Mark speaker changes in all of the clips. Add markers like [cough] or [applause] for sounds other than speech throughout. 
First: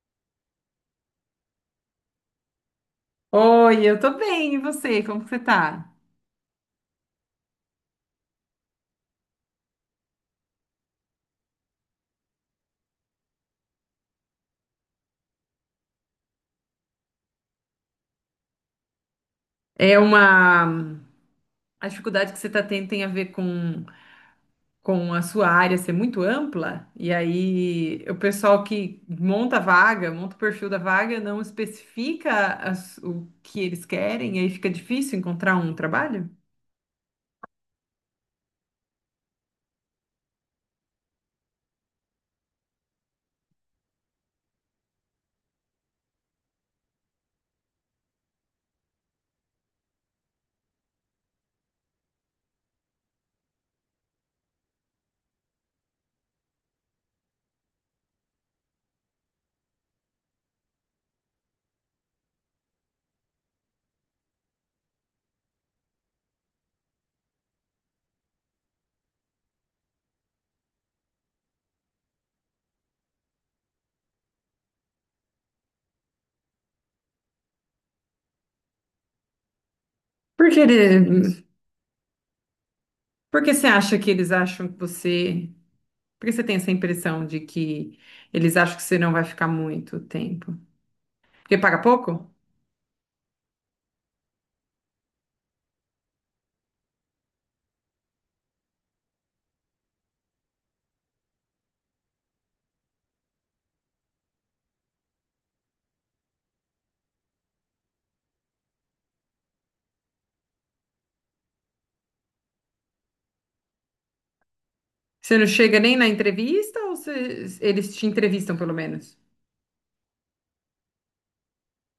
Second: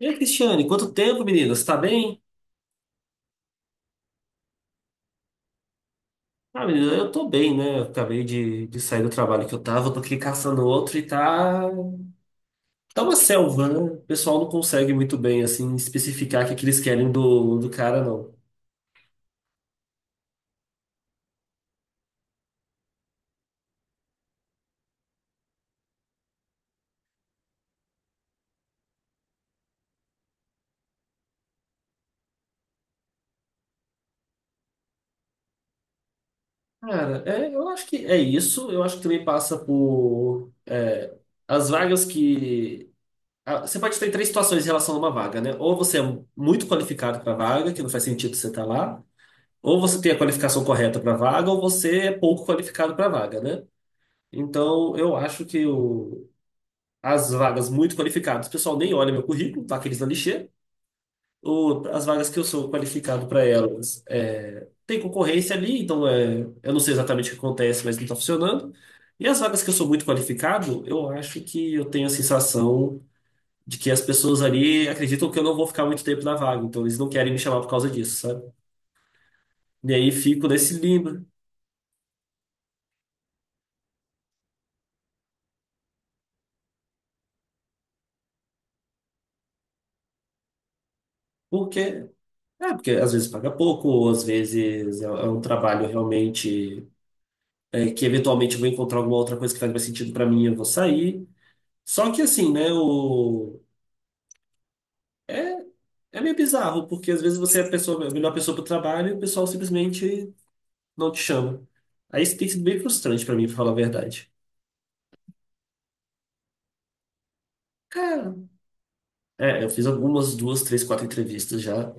Speaker 1: E aí, Cristiane, quanto tempo, menina? Você tá bem?
Speaker 2: Oi, eu tô bem, e você? Como que você tá?
Speaker 1: Ah, menina, eu tô bem, né? Eu acabei de sair do trabalho que tô aqui caçando outro e tá. Tá uma selva, né? O pessoal não consegue muito bem, assim, especificar o que, que eles querem do cara, não.
Speaker 2: É uma... A dificuldade que você tá tendo tem a ver com a sua área ser muito ampla, e aí o pessoal que monta a vaga, monta o perfil da vaga, não especifica o que eles querem, e aí fica difícil encontrar um trabalho?
Speaker 1: Cara, eu acho que é isso. Eu acho que também passa por. É, as vagas que. Ah, Você pode ter três situações em relação a uma vaga, né? Ou você é muito qualificado pra vaga, que não faz sentido você estar lá. Ou você tem a qualificação correta pra vaga, ou você é pouco qualificado pra vaga, né? Então, eu acho que as vagas muito qualificadas, o pessoal nem olha meu currículo, tá aqueles na lixeira. As vagas que eu sou qualificado para elas, tem concorrência ali, então, eu não sei exatamente o que acontece, mas não está funcionando. E as vagas que eu sou muito qualificado, eu acho que eu tenho a sensação de que as pessoas ali acreditam que eu não vou ficar muito tempo na vaga, então eles não querem me chamar por causa disso, sabe? E aí fico
Speaker 2: Por que
Speaker 1: nesse limbo,
Speaker 2: ele... Por que você acha que eles acham que você... Por que você tem essa impressão de que eles acham que você não vai ficar muito tempo? Porque paga
Speaker 1: porque,
Speaker 2: pouco?
Speaker 1: porque às vezes paga pouco, ou às vezes é um trabalho realmente. Que eventualmente eu vou encontrar alguma outra coisa que faz mais sentido pra mim, eu vou sair. Só que assim, né, é, é meio bizarro, porque às vezes você é a pessoa, a melhor pessoa pro trabalho e o pessoal simplesmente não te chama. Aí isso tem sido bem frustrante pra mim, pra falar a verdade.
Speaker 2: Você não chega nem na entrevista ou eles te
Speaker 1: Cara,
Speaker 2: entrevistam pelo menos?
Speaker 1: eu fiz algumas, duas, três, quatro entrevistas já,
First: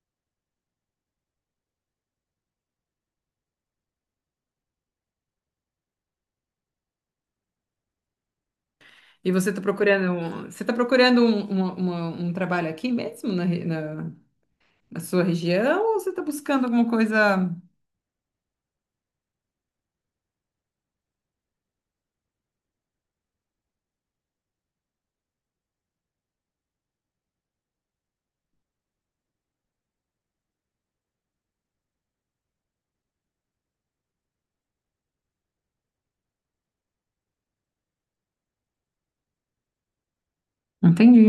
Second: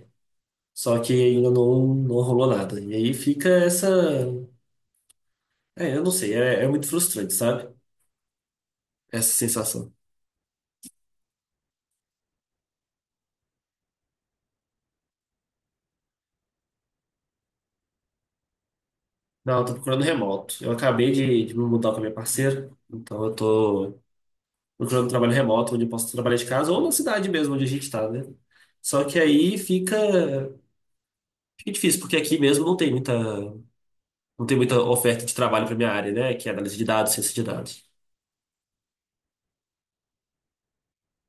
Speaker 1: só que ainda não, não rolou nada. E aí fica essa. É, eu não sei, é muito frustrante, sabe?
Speaker 2: E
Speaker 1: Essa
Speaker 2: você está
Speaker 1: sensação.
Speaker 2: procurando, você está procurando um trabalho aqui mesmo na sua região ou você está buscando alguma coisa?
Speaker 1: Não, eu tô procurando remoto. Eu acabei de me mudar com a minha parceira, então eu tô procurando um trabalho remoto, onde eu posso trabalhar de casa, ou na cidade mesmo, onde a gente está, né? Só que aí fica difícil, porque aqui mesmo não tem muita oferta de trabalho para minha área, né? Que é análise de dados, ciência de dados.
Speaker 2: Entendi.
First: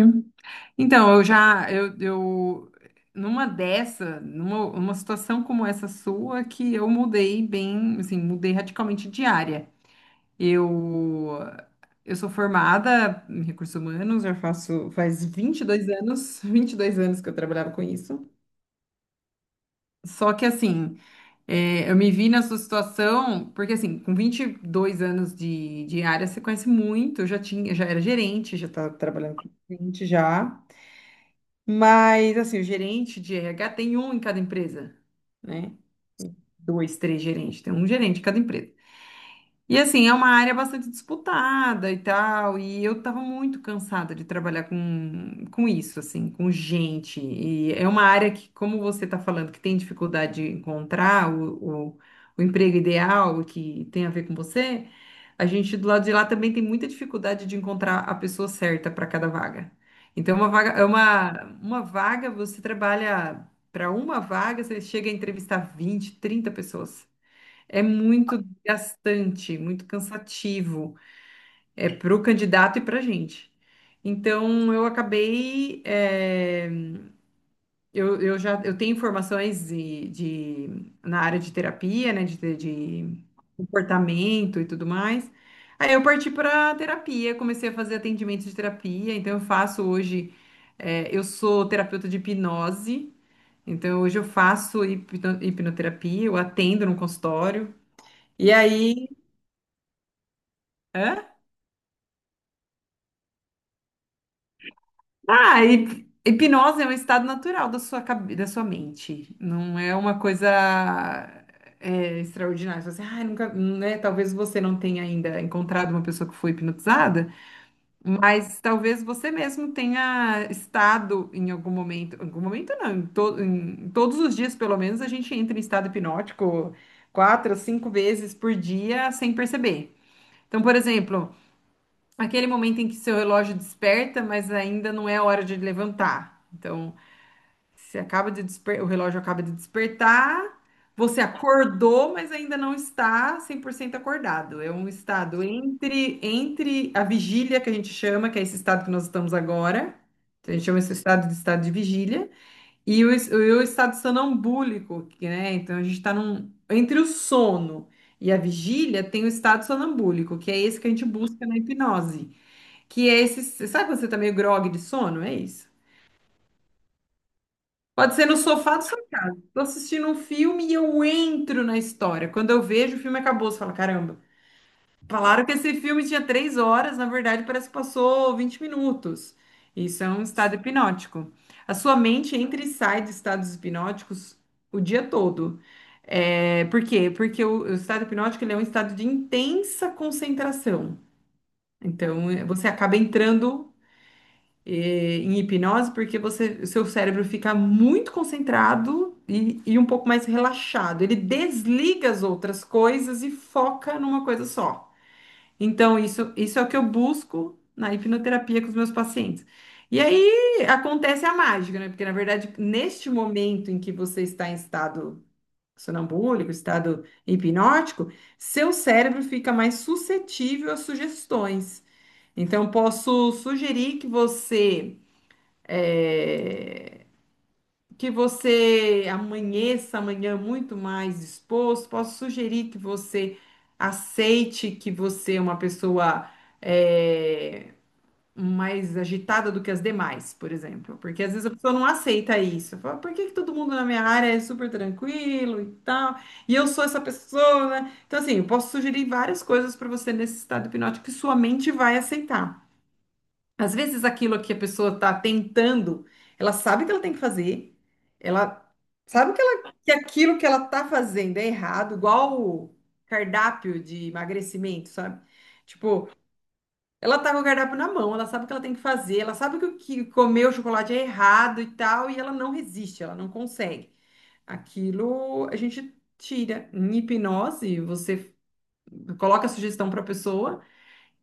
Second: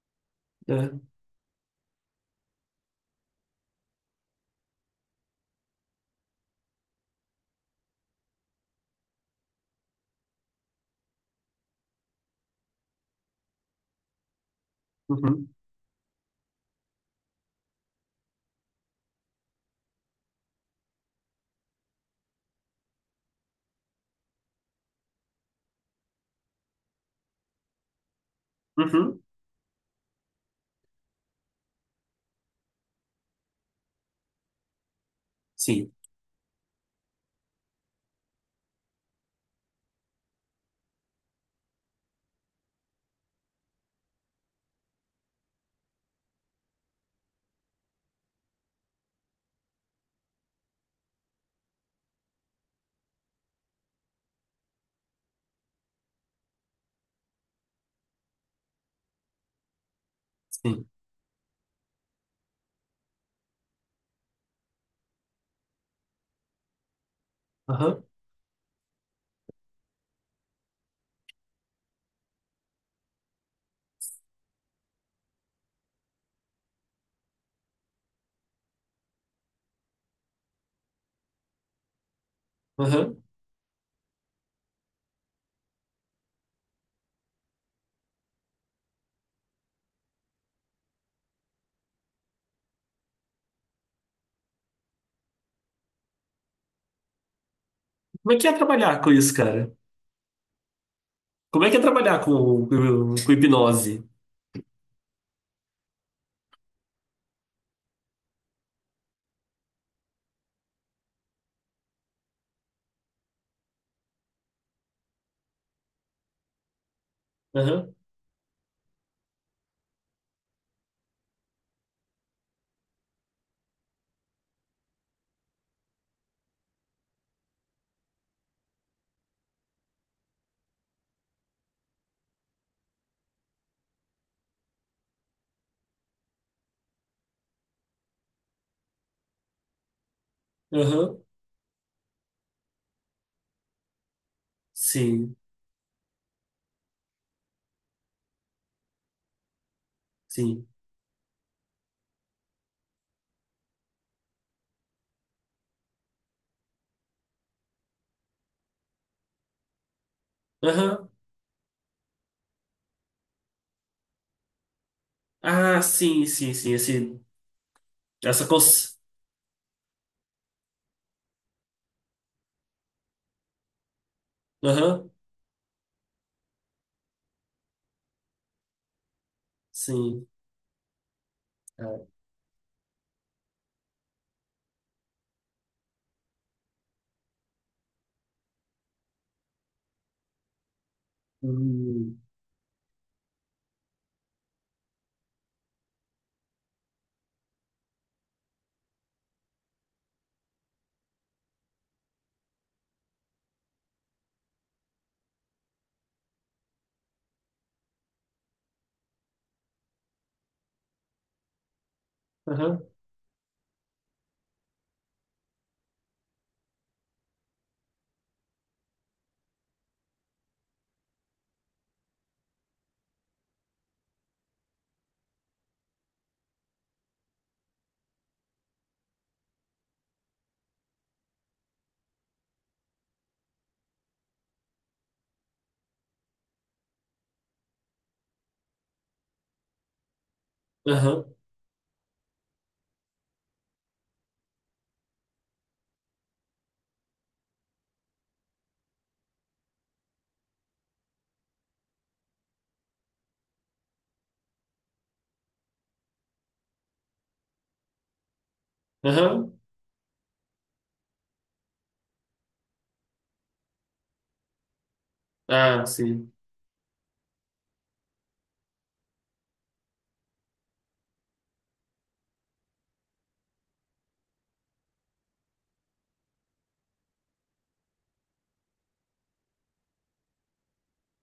Speaker 1: É.
Speaker 2: Então, eu numa situação como essa sua, que eu mudei bem, assim, mudei radicalmente de área. Eu, eu sou formada em recursos humanos, eu faço faz
Speaker 1: Uhum.
Speaker 2: 22 anos, [laughs] 22 anos que eu trabalhava com isso. Só que assim, eu me vi nessa situação, porque assim, com 22 anos de área, você conhece muito, eu já tinha, já era gerente, já estava
Speaker 1: Uhum.
Speaker 2: trabalhando com gerente já. Mas assim, o gerente de RH tem um em cada empresa, né?
Speaker 1: Sim,
Speaker 2: Dois, três gerentes, tem um gerente em cada empresa. E assim, é uma área bastante disputada e tal, e eu tava muito cansada de trabalhar com isso, assim, com gente. E é uma área que, como você tá falando, que tem dificuldade de encontrar o emprego ideal que tem a ver com você, a gente do lado de lá também tem muita dificuldade de encontrar a pessoa certa para cada vaga. Então, uma vaga, é
Speaker 1: sim.
Speaker 2: uma vaga, você trabalha para uma vaga, você chega a entrevistar 20, 30 pessoas. É
Speaker 1: Aham.
Speaker 2: muito desgastante, muito cansativo, é para o candidato e para a gente. Então, eu acabei, eu tenho informações na área de terapia, né,
Speaker 1: Aham.
Speaker 2: de comportamento e tudo mais. Aí eu parti para terapia, comecei a fazer atendimento de terapia. Então, eu faço hoje, eu sou terapeuta de hipnose. Então, hoje eu faço hipnoterapia, eu atendo no consultório.
Speaker 1: Como é que
Speaker 2: E
Speaker 1: é trabalhar
Speaker 2: aí,
Speaker 1: com isso, cara?
Speaker 2: Hã?
Speaker 1: Como é que é trabalhar com hipnose?
Speaker 2: Ah, hipnose é um estado natural da sua mente. Não é uma coisa extraordinária. Você, ah, nunca, né? Talvez você não tenha ainda encontrado uma pessoa que foi hipnotizada,
Speaker 1: Aham.
Speaker 2: mas talvez você mesmo tenha estado em algum momento não, em todos os dias, pelo menos, a gente entra em estado hipnótico quatro, cinco vezes por dia sem perceber. Então, por exemplo. Aquele momento em que seu relógio desperta, mas ainda não é a hora de levantar. Então, você acaba de desper... o relógio acaba de despertar,
Speaker 1: Aham.
Speaker 2: você acordou, mas ainda não está 100% acordado. É um
Speaker 1: Sim,
Speaker 2: estado entre a vigília que a gente chama, que é esse estado que nós estamos agora. Então, a gente
Speaker 1: sim.
Speaker 2: chama esse estado de vigília, o estado sonambúlico, que, né? Então, a gente está num entre o sono e a vigília tem o estado sonambúlico, que é esse que a gente
Speaker 1: Aham.
Speaker 2: busca na hipnose. Que é esse. Sabe quando você tá meio grogue de sono? É isso.
Speaker 1: Ah, sim, sim, sim.
Speaker 2: Pode ser no
Speaker 1: Essa
Speaker 2: sofá do
Speaker 1: cons...
Speaker 2: seu casa. Tô assistindo um filme e eu entro na história. Quando eu vejo, o filme acabou. Você fala, caramba,
Speaker 1: Aham.
Speaker 2: falaram que esse filme tinha 3 horas, na verdade parece que passou 20 minutos. Isso é um
Speaker 1: Sim.
Speaker 2: estado hipnótico. A sua
Speaker 1: Ah,
Speaker 2: mente entra e sai de estados hipnóticos o dia todo. É, por quê? Porque o estado hipnótico ele é um estado de intensa concentração.
Speaker 1: hum.
Speaker 2: Então, você acaba entrando em hipnose, porque o seu cérebro fica muito concentrado e um pouco mais relaxado. Ele desliga as outras coisas e foca numa coisa só. Então, isso é o que eu busco na hipnoterapia com os meus pacientes. E aí acontece a mágica, né? Porque, na verdade,
Speaker 1: Aham.
Speaker 2: neste momento em que você está em estado sonambúlico, estado hipnótico, seu cérebro fica mais suscetível a sugestões. Então, posso sugerir que você é, amanheça amanhã muito mais disposto. Posso sugerir que você aceite que você é uma pessoa é, mais agitada do que as demais, por exemplo,
Speaker 1: Aham,
Speaker 2: porque às vezes a pessoa não aceita isso. Fala, por que que todo mundo na minha área é super tranquilo e tal, e eu sou essa pessoa, né? Então, assim, eu posso sugerir várias coisas para você nesse estado hipnótico que sua mente vai aceitar. Às vezes aquilo que a pessoa está tentando, ela sabe que ela tem que fazer, ela sabe que,
Speaker 1: aham.
Speaker 2: ela, que aquilo que ela está fazendo é errado, igual o cardápio de emagrecimento, sabe?
Speaker 1: Ah,
Speaker 2: Tipo,
Speaker 1: sim.
Speaker 2: ela tá com o cardápio na mão, ela sabe o que ela tem que fazer, ela sabe que, o que comer o chocolate é errado e tal, e ela não resiste, ela não consegue. Aquilo a gente tira. Em hipnose, você coloca a sugestão para a pessoa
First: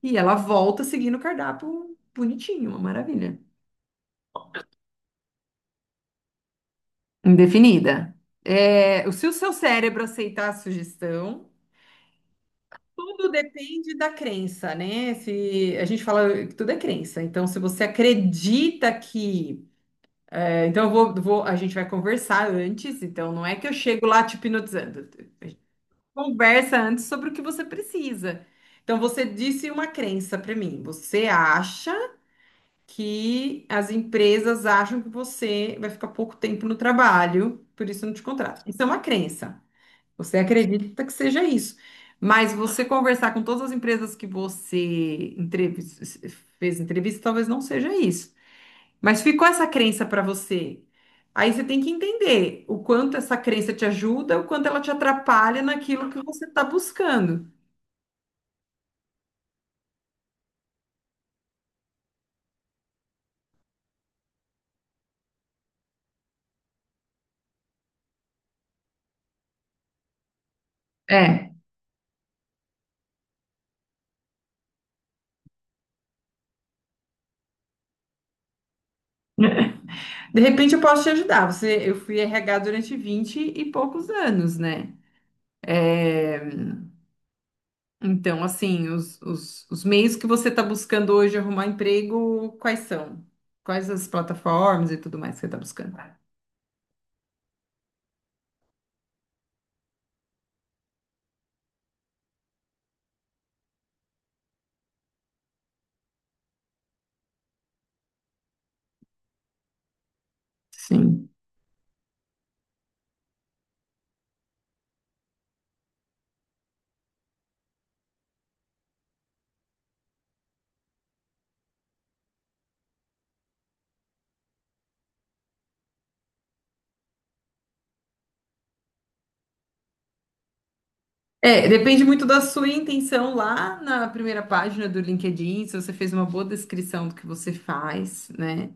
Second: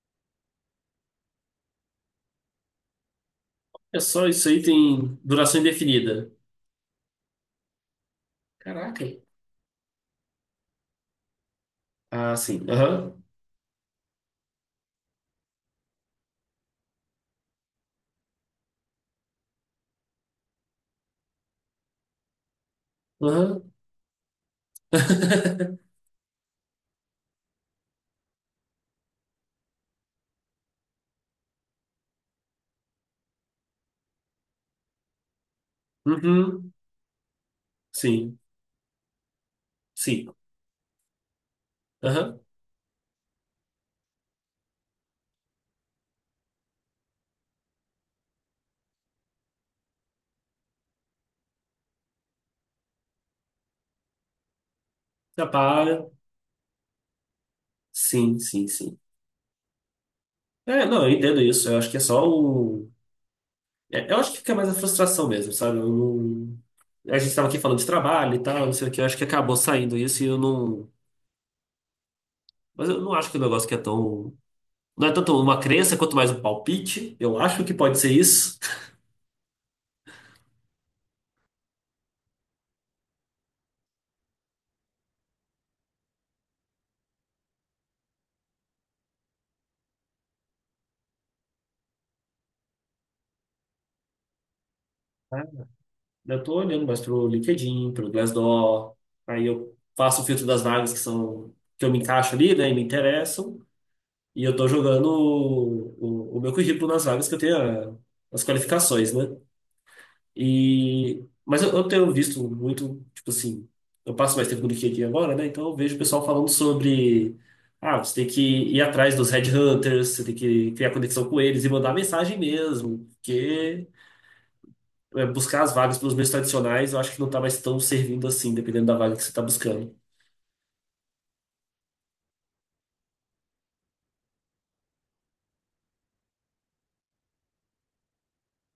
Speaker 2: e ela volta seguindo o cardápio bonitinho, uma maravilha.
Speaker 1: É só isso aí, tem duração indefinida.
Speaker 2: Indefinida.
Speaker 1: Caraca.
Speaker 2: É, se o seu cérebro aceitar a sugestão,
Speaker 1: Ah, sim. Aham,
Speaker 2: tudo depende da crença, né? Se a gente fala que tudo é crença, então se você acredita que, então a gente vai conversar antes, então não é
Speaker 1: aham.
Speaker 2: que eu chego lá te hipnotizando. A gente
Speaker 1: [laughs]
Speaker 2: conversa antes sobre o que você precisa. Então você disse uma crença para mim. Você acha que as empresas acham que você vai ficar pouco tempo
Speaker 1: Uhum.
Speaker 2: no trabalho, por isso não te
Speaker 1: Sim,
Speaker 2: contratam. Isso é uma crença.
Speaker 1: sim.
Speaker 2: Você acredita que seja isso.
Speaker 1: Aham.
Speaker 2: Mas você conversar com todas as empresas que você fez entrevista, talvez não seja isso. Mas ficou essa crença para você. Aí você tem que entender o quanto essa crença te ajuda, o quanto ela te
Speaker 1: Já
Speaker 2: atrapalha
Speaker 1: para.
Speaker 2: naquilo que você está buscando.
Speaker 1: Sim, sim, sim. É, não, eu entendo isso. Eu acho que é só o. Eu acho que fica mais a frustração mesmo, sabe? Eu não. A gente estava aqui falando de trabalho e tal, não sei o que. Eu acho que acabou saindo isso e eu não.
Speaker 2: É.
Speaker 1: Mas eu não acho que o negócio que é tão. Não é tanto uma crença quanto mais um palpite. Eu acho que pode ser isso.
Speaker 2: De repente eu posso te ajudar. Eu fui RH durante 20 e poucos anos, né? É, Então, assim, os meios que você está buscando hoje arrumar emprego, quais são? Quais as plataformas e tudo mais que
Speaker 1: Tá?
Speaker 2: você está buscando?
Speaker 1: Eu estou olhando mais pro LinkedIn, pro Glassdoor. Aí eu faço o filtro das vagas que são que eu me encaixo ali, né, e me interessam. E eu estou jogando o meu currículo nas vagas que eu tenho as qualificações, né? E,
Speaker 2: Sim.
Speaker 1: mas eu tenho visto muito, tipo assim, eu passo mais tempo do que aqui agora, né? Então eu vejo o pessoal falando sobre, você tem que ir atrás dos headhunters, você tem que criar conexão com eles e mandar mensagem mesmo, porque buscar as vagas pelos meios tradicionais, eu acho que não tá mais tão servindo assim, dependendo da vaga que você está buscando.
Speaker 2: Depende muito da sua intenção lá na primeira página do LinkedIn, se você fez uma boa descrição do que você faz, né?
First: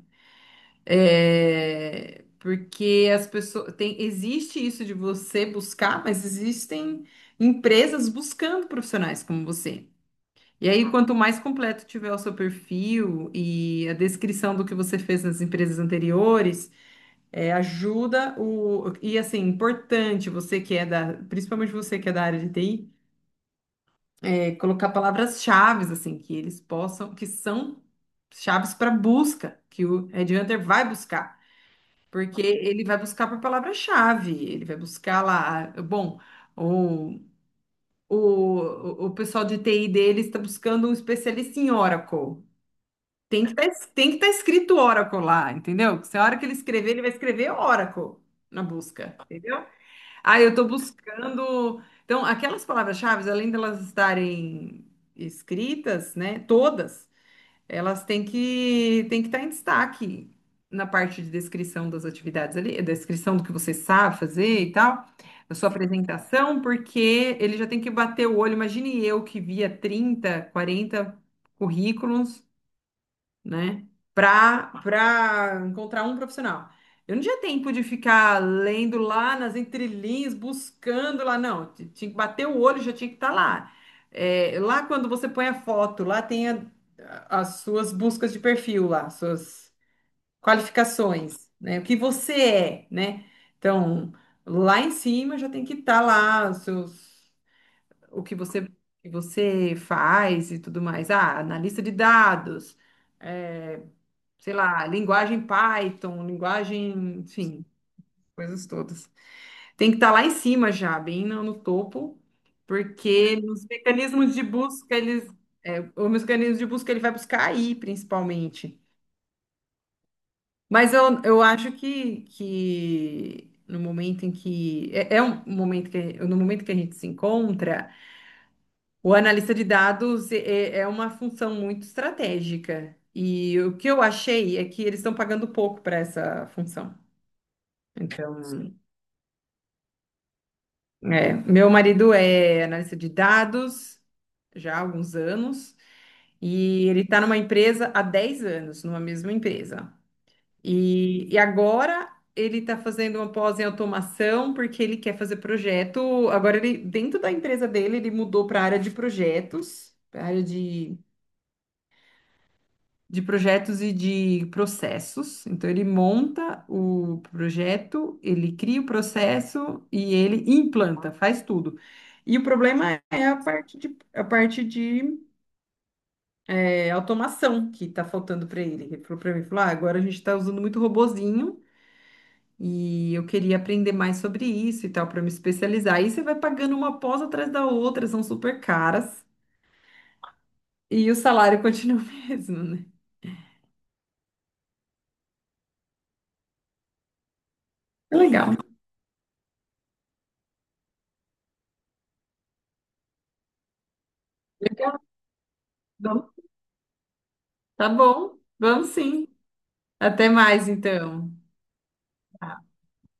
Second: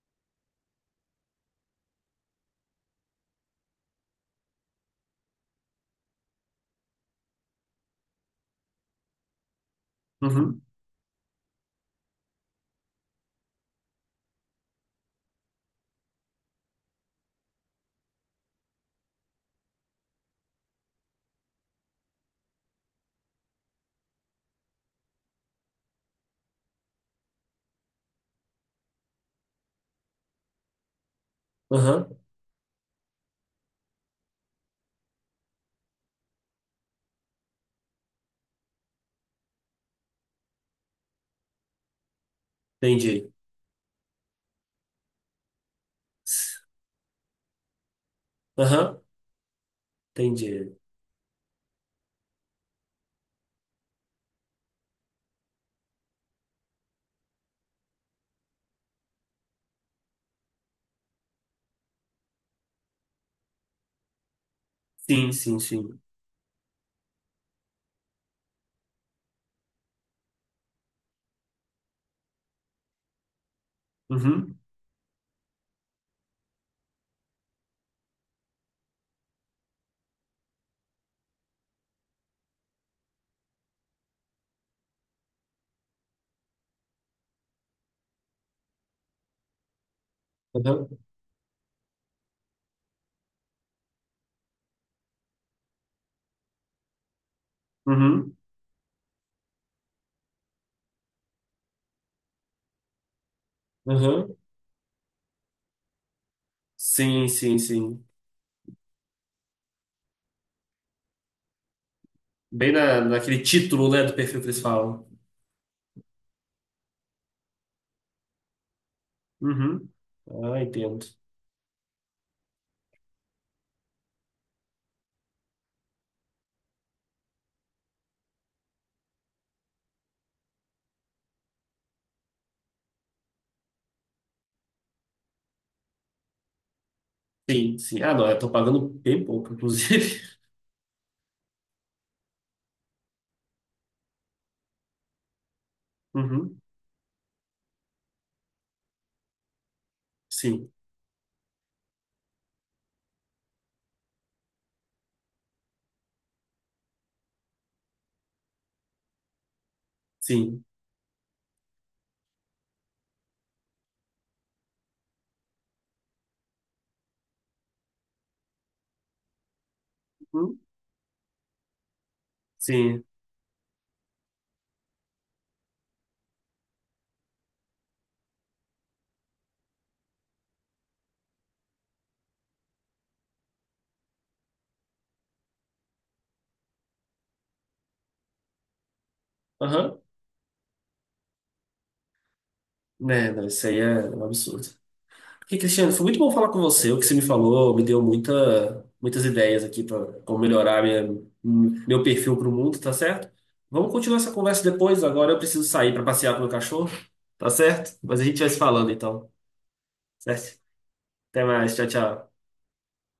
Speaker 2: É, porque as pessoas tem, existe isso de você buscar, mas existem empresas buscando profissionais como você.
Speaker 1: Uhum.
Speaker 2: E aí, quanto mais completo tiver o seu perfil e a descrição do que você fez nas empresas anteriores, ajuda o. E assim, importante você que principalmente você que é da área de TI, colocar palavras-chaves assim, que eles possam, que são chaves para busca, que o headhunter vai buscar.
Speaker 1: Aham,
Speaker 2: Porque ele vai buscar por palavra-chave, ele vai buscar lá, bom, o, o pessoal de TI deles está buscando um especialista em Oracle.
Speaker 1: entendi.
Speaker 2: Tem que estar escrito Oracle lá, entendeu? Se a hora que ele escrever, ele vai escrever Oracle na
Speaker 1: Aham,
Speaker 2: busca, entendeu? Ah, eu estou
Speaker 1: entendi.
Speaker 2: buscando. Então, aquelas palavras-chave, além de elas estarem escritas, né, todas, elas têm que estar em destaque na parte de descrição das atividades ali, a descrição do que você sabe fazer e tal,
Speaker 1: Sim,
Speaker 2: a
Speaker 1: sim,
Speaker 2: sua
Speaker 1: sim.
Speaker 2: apresentação, porque ele já tem que bater o olho. Imagine eu que via 30, 40 currículos né?
Speaker 1: Uhum,
Speaker 2: Para encontrar um profissional. Eu não tinha tempo de ficar lendo lá nas entrelinhas, buscando lá, não. Tinha que bater o olho, já tinha que estar lá. É, lá quando você põe a foto, lá tem as suas buscas de perfil lá, suas
Speaker 1: aham,
Speaker 2: qualificações, né? O que você é, né? Então, lá em cima já tem que estar lá os seus,
Speaker 1: uhum,
Speaker 2: o que você faz e tudo mais. Ah, analista de dados é,
Speaker 1: aham.
Speaker 2: sei lá, linguagem Python, linguagem,
Speaker 1: Sim, sim,
Speaker 2: enfim,
Speaker 1: sim.
Speaker 2: coisas todas. Tem que estar lá em cima já, bem no topo,
Speaker 1: Bem
Speaker 2: porque
Speaker 1: naquele
Speaker 2: nos
Speaker 1: título, né, do
Speaker 2: mecanismos
Speaker 1: perfil
Speaker 2: de
Speaker 1: que eles
Speaker 2: busca,
Speaker 1: falam.
Speaker 2: o mecanismo de busca ele vai buscar aí, principalmente.
Speaker 1: Uhum. Ah,
Speaker 2: Mas
Speaker 1: entendo.
Speaker 2: eu acho que no momento em que é um momento que no momento que a gente se encontra, o analista de dados é uma função muito estratégica. E o que eu achei é que eles estão pagando pouco para essa função.
Speaker 1: Sim, sim. Ah, não,
Speaker 2: Então,
Speaker 1: eu tô pagando bem pouco, inclusive. [laughs]
Speaker 2: meu marido é analista de dados já há alguns anos
Speaker 1: Uhum.
Speaker 2: e ele está numa empresa há 10 anos, numa mesma empresa.
Speaker 1: Sim,
Speaker 2: E agora ele está fazendo uma pós em automação porque ele quer fazer projeto. Agora ele, dentro da empresa dele, ele mudou para a área de projetos, para a área
Speaker 1: sim.
Speaker 2: de projetos e de processos. Então, ele monta o projeto, ele cria o processo e ele
Speaker 1: Uhum.
Speaker 2: implanta, faz tudo. E o problema
Speaker 1: Sim.
Speaker 2: é a parte de automação que está faltando para ele. Ele falou para mim, falou, ah, agora a gente está usando muito robozinho e eu queria aprender mais sobre isso e tal, para me especializar. Aí você vai pagando uma pós atrás da outra, são super caras
Speaker 1: Aham.
Speaker 2: e o salário continua [laughs] o mesmo, né?
Speaker 1: Né, não, isso aí é um absurdo. Porque, Cristiano, foi muito bom falar com você. O que você me falou me deu
Speaker 2: É legal.
Speaker 1: muita, muitas ideias aqui para como melhorar minha, meu perfil para o mundo, tá certo? Vamos continuar essa conversa
Speaker 2: Legal.
Speaker 1: depois. Agora eu preciso sair para passear com o meu cachorro, tá
Speaker 2: Tá
Speaker 1: certo? Mas a
Speaker 2: bom,
Speaker 1: gente vai se
Speaker 2: vamos
Speaker 1: falando
Speaker 2: sim.
Speaker 1: então,
Speaker 2: Até
Speaker 1: certo?
Speaker 2: mais, então.
Speaker 1: Até mais, tchau, tchau.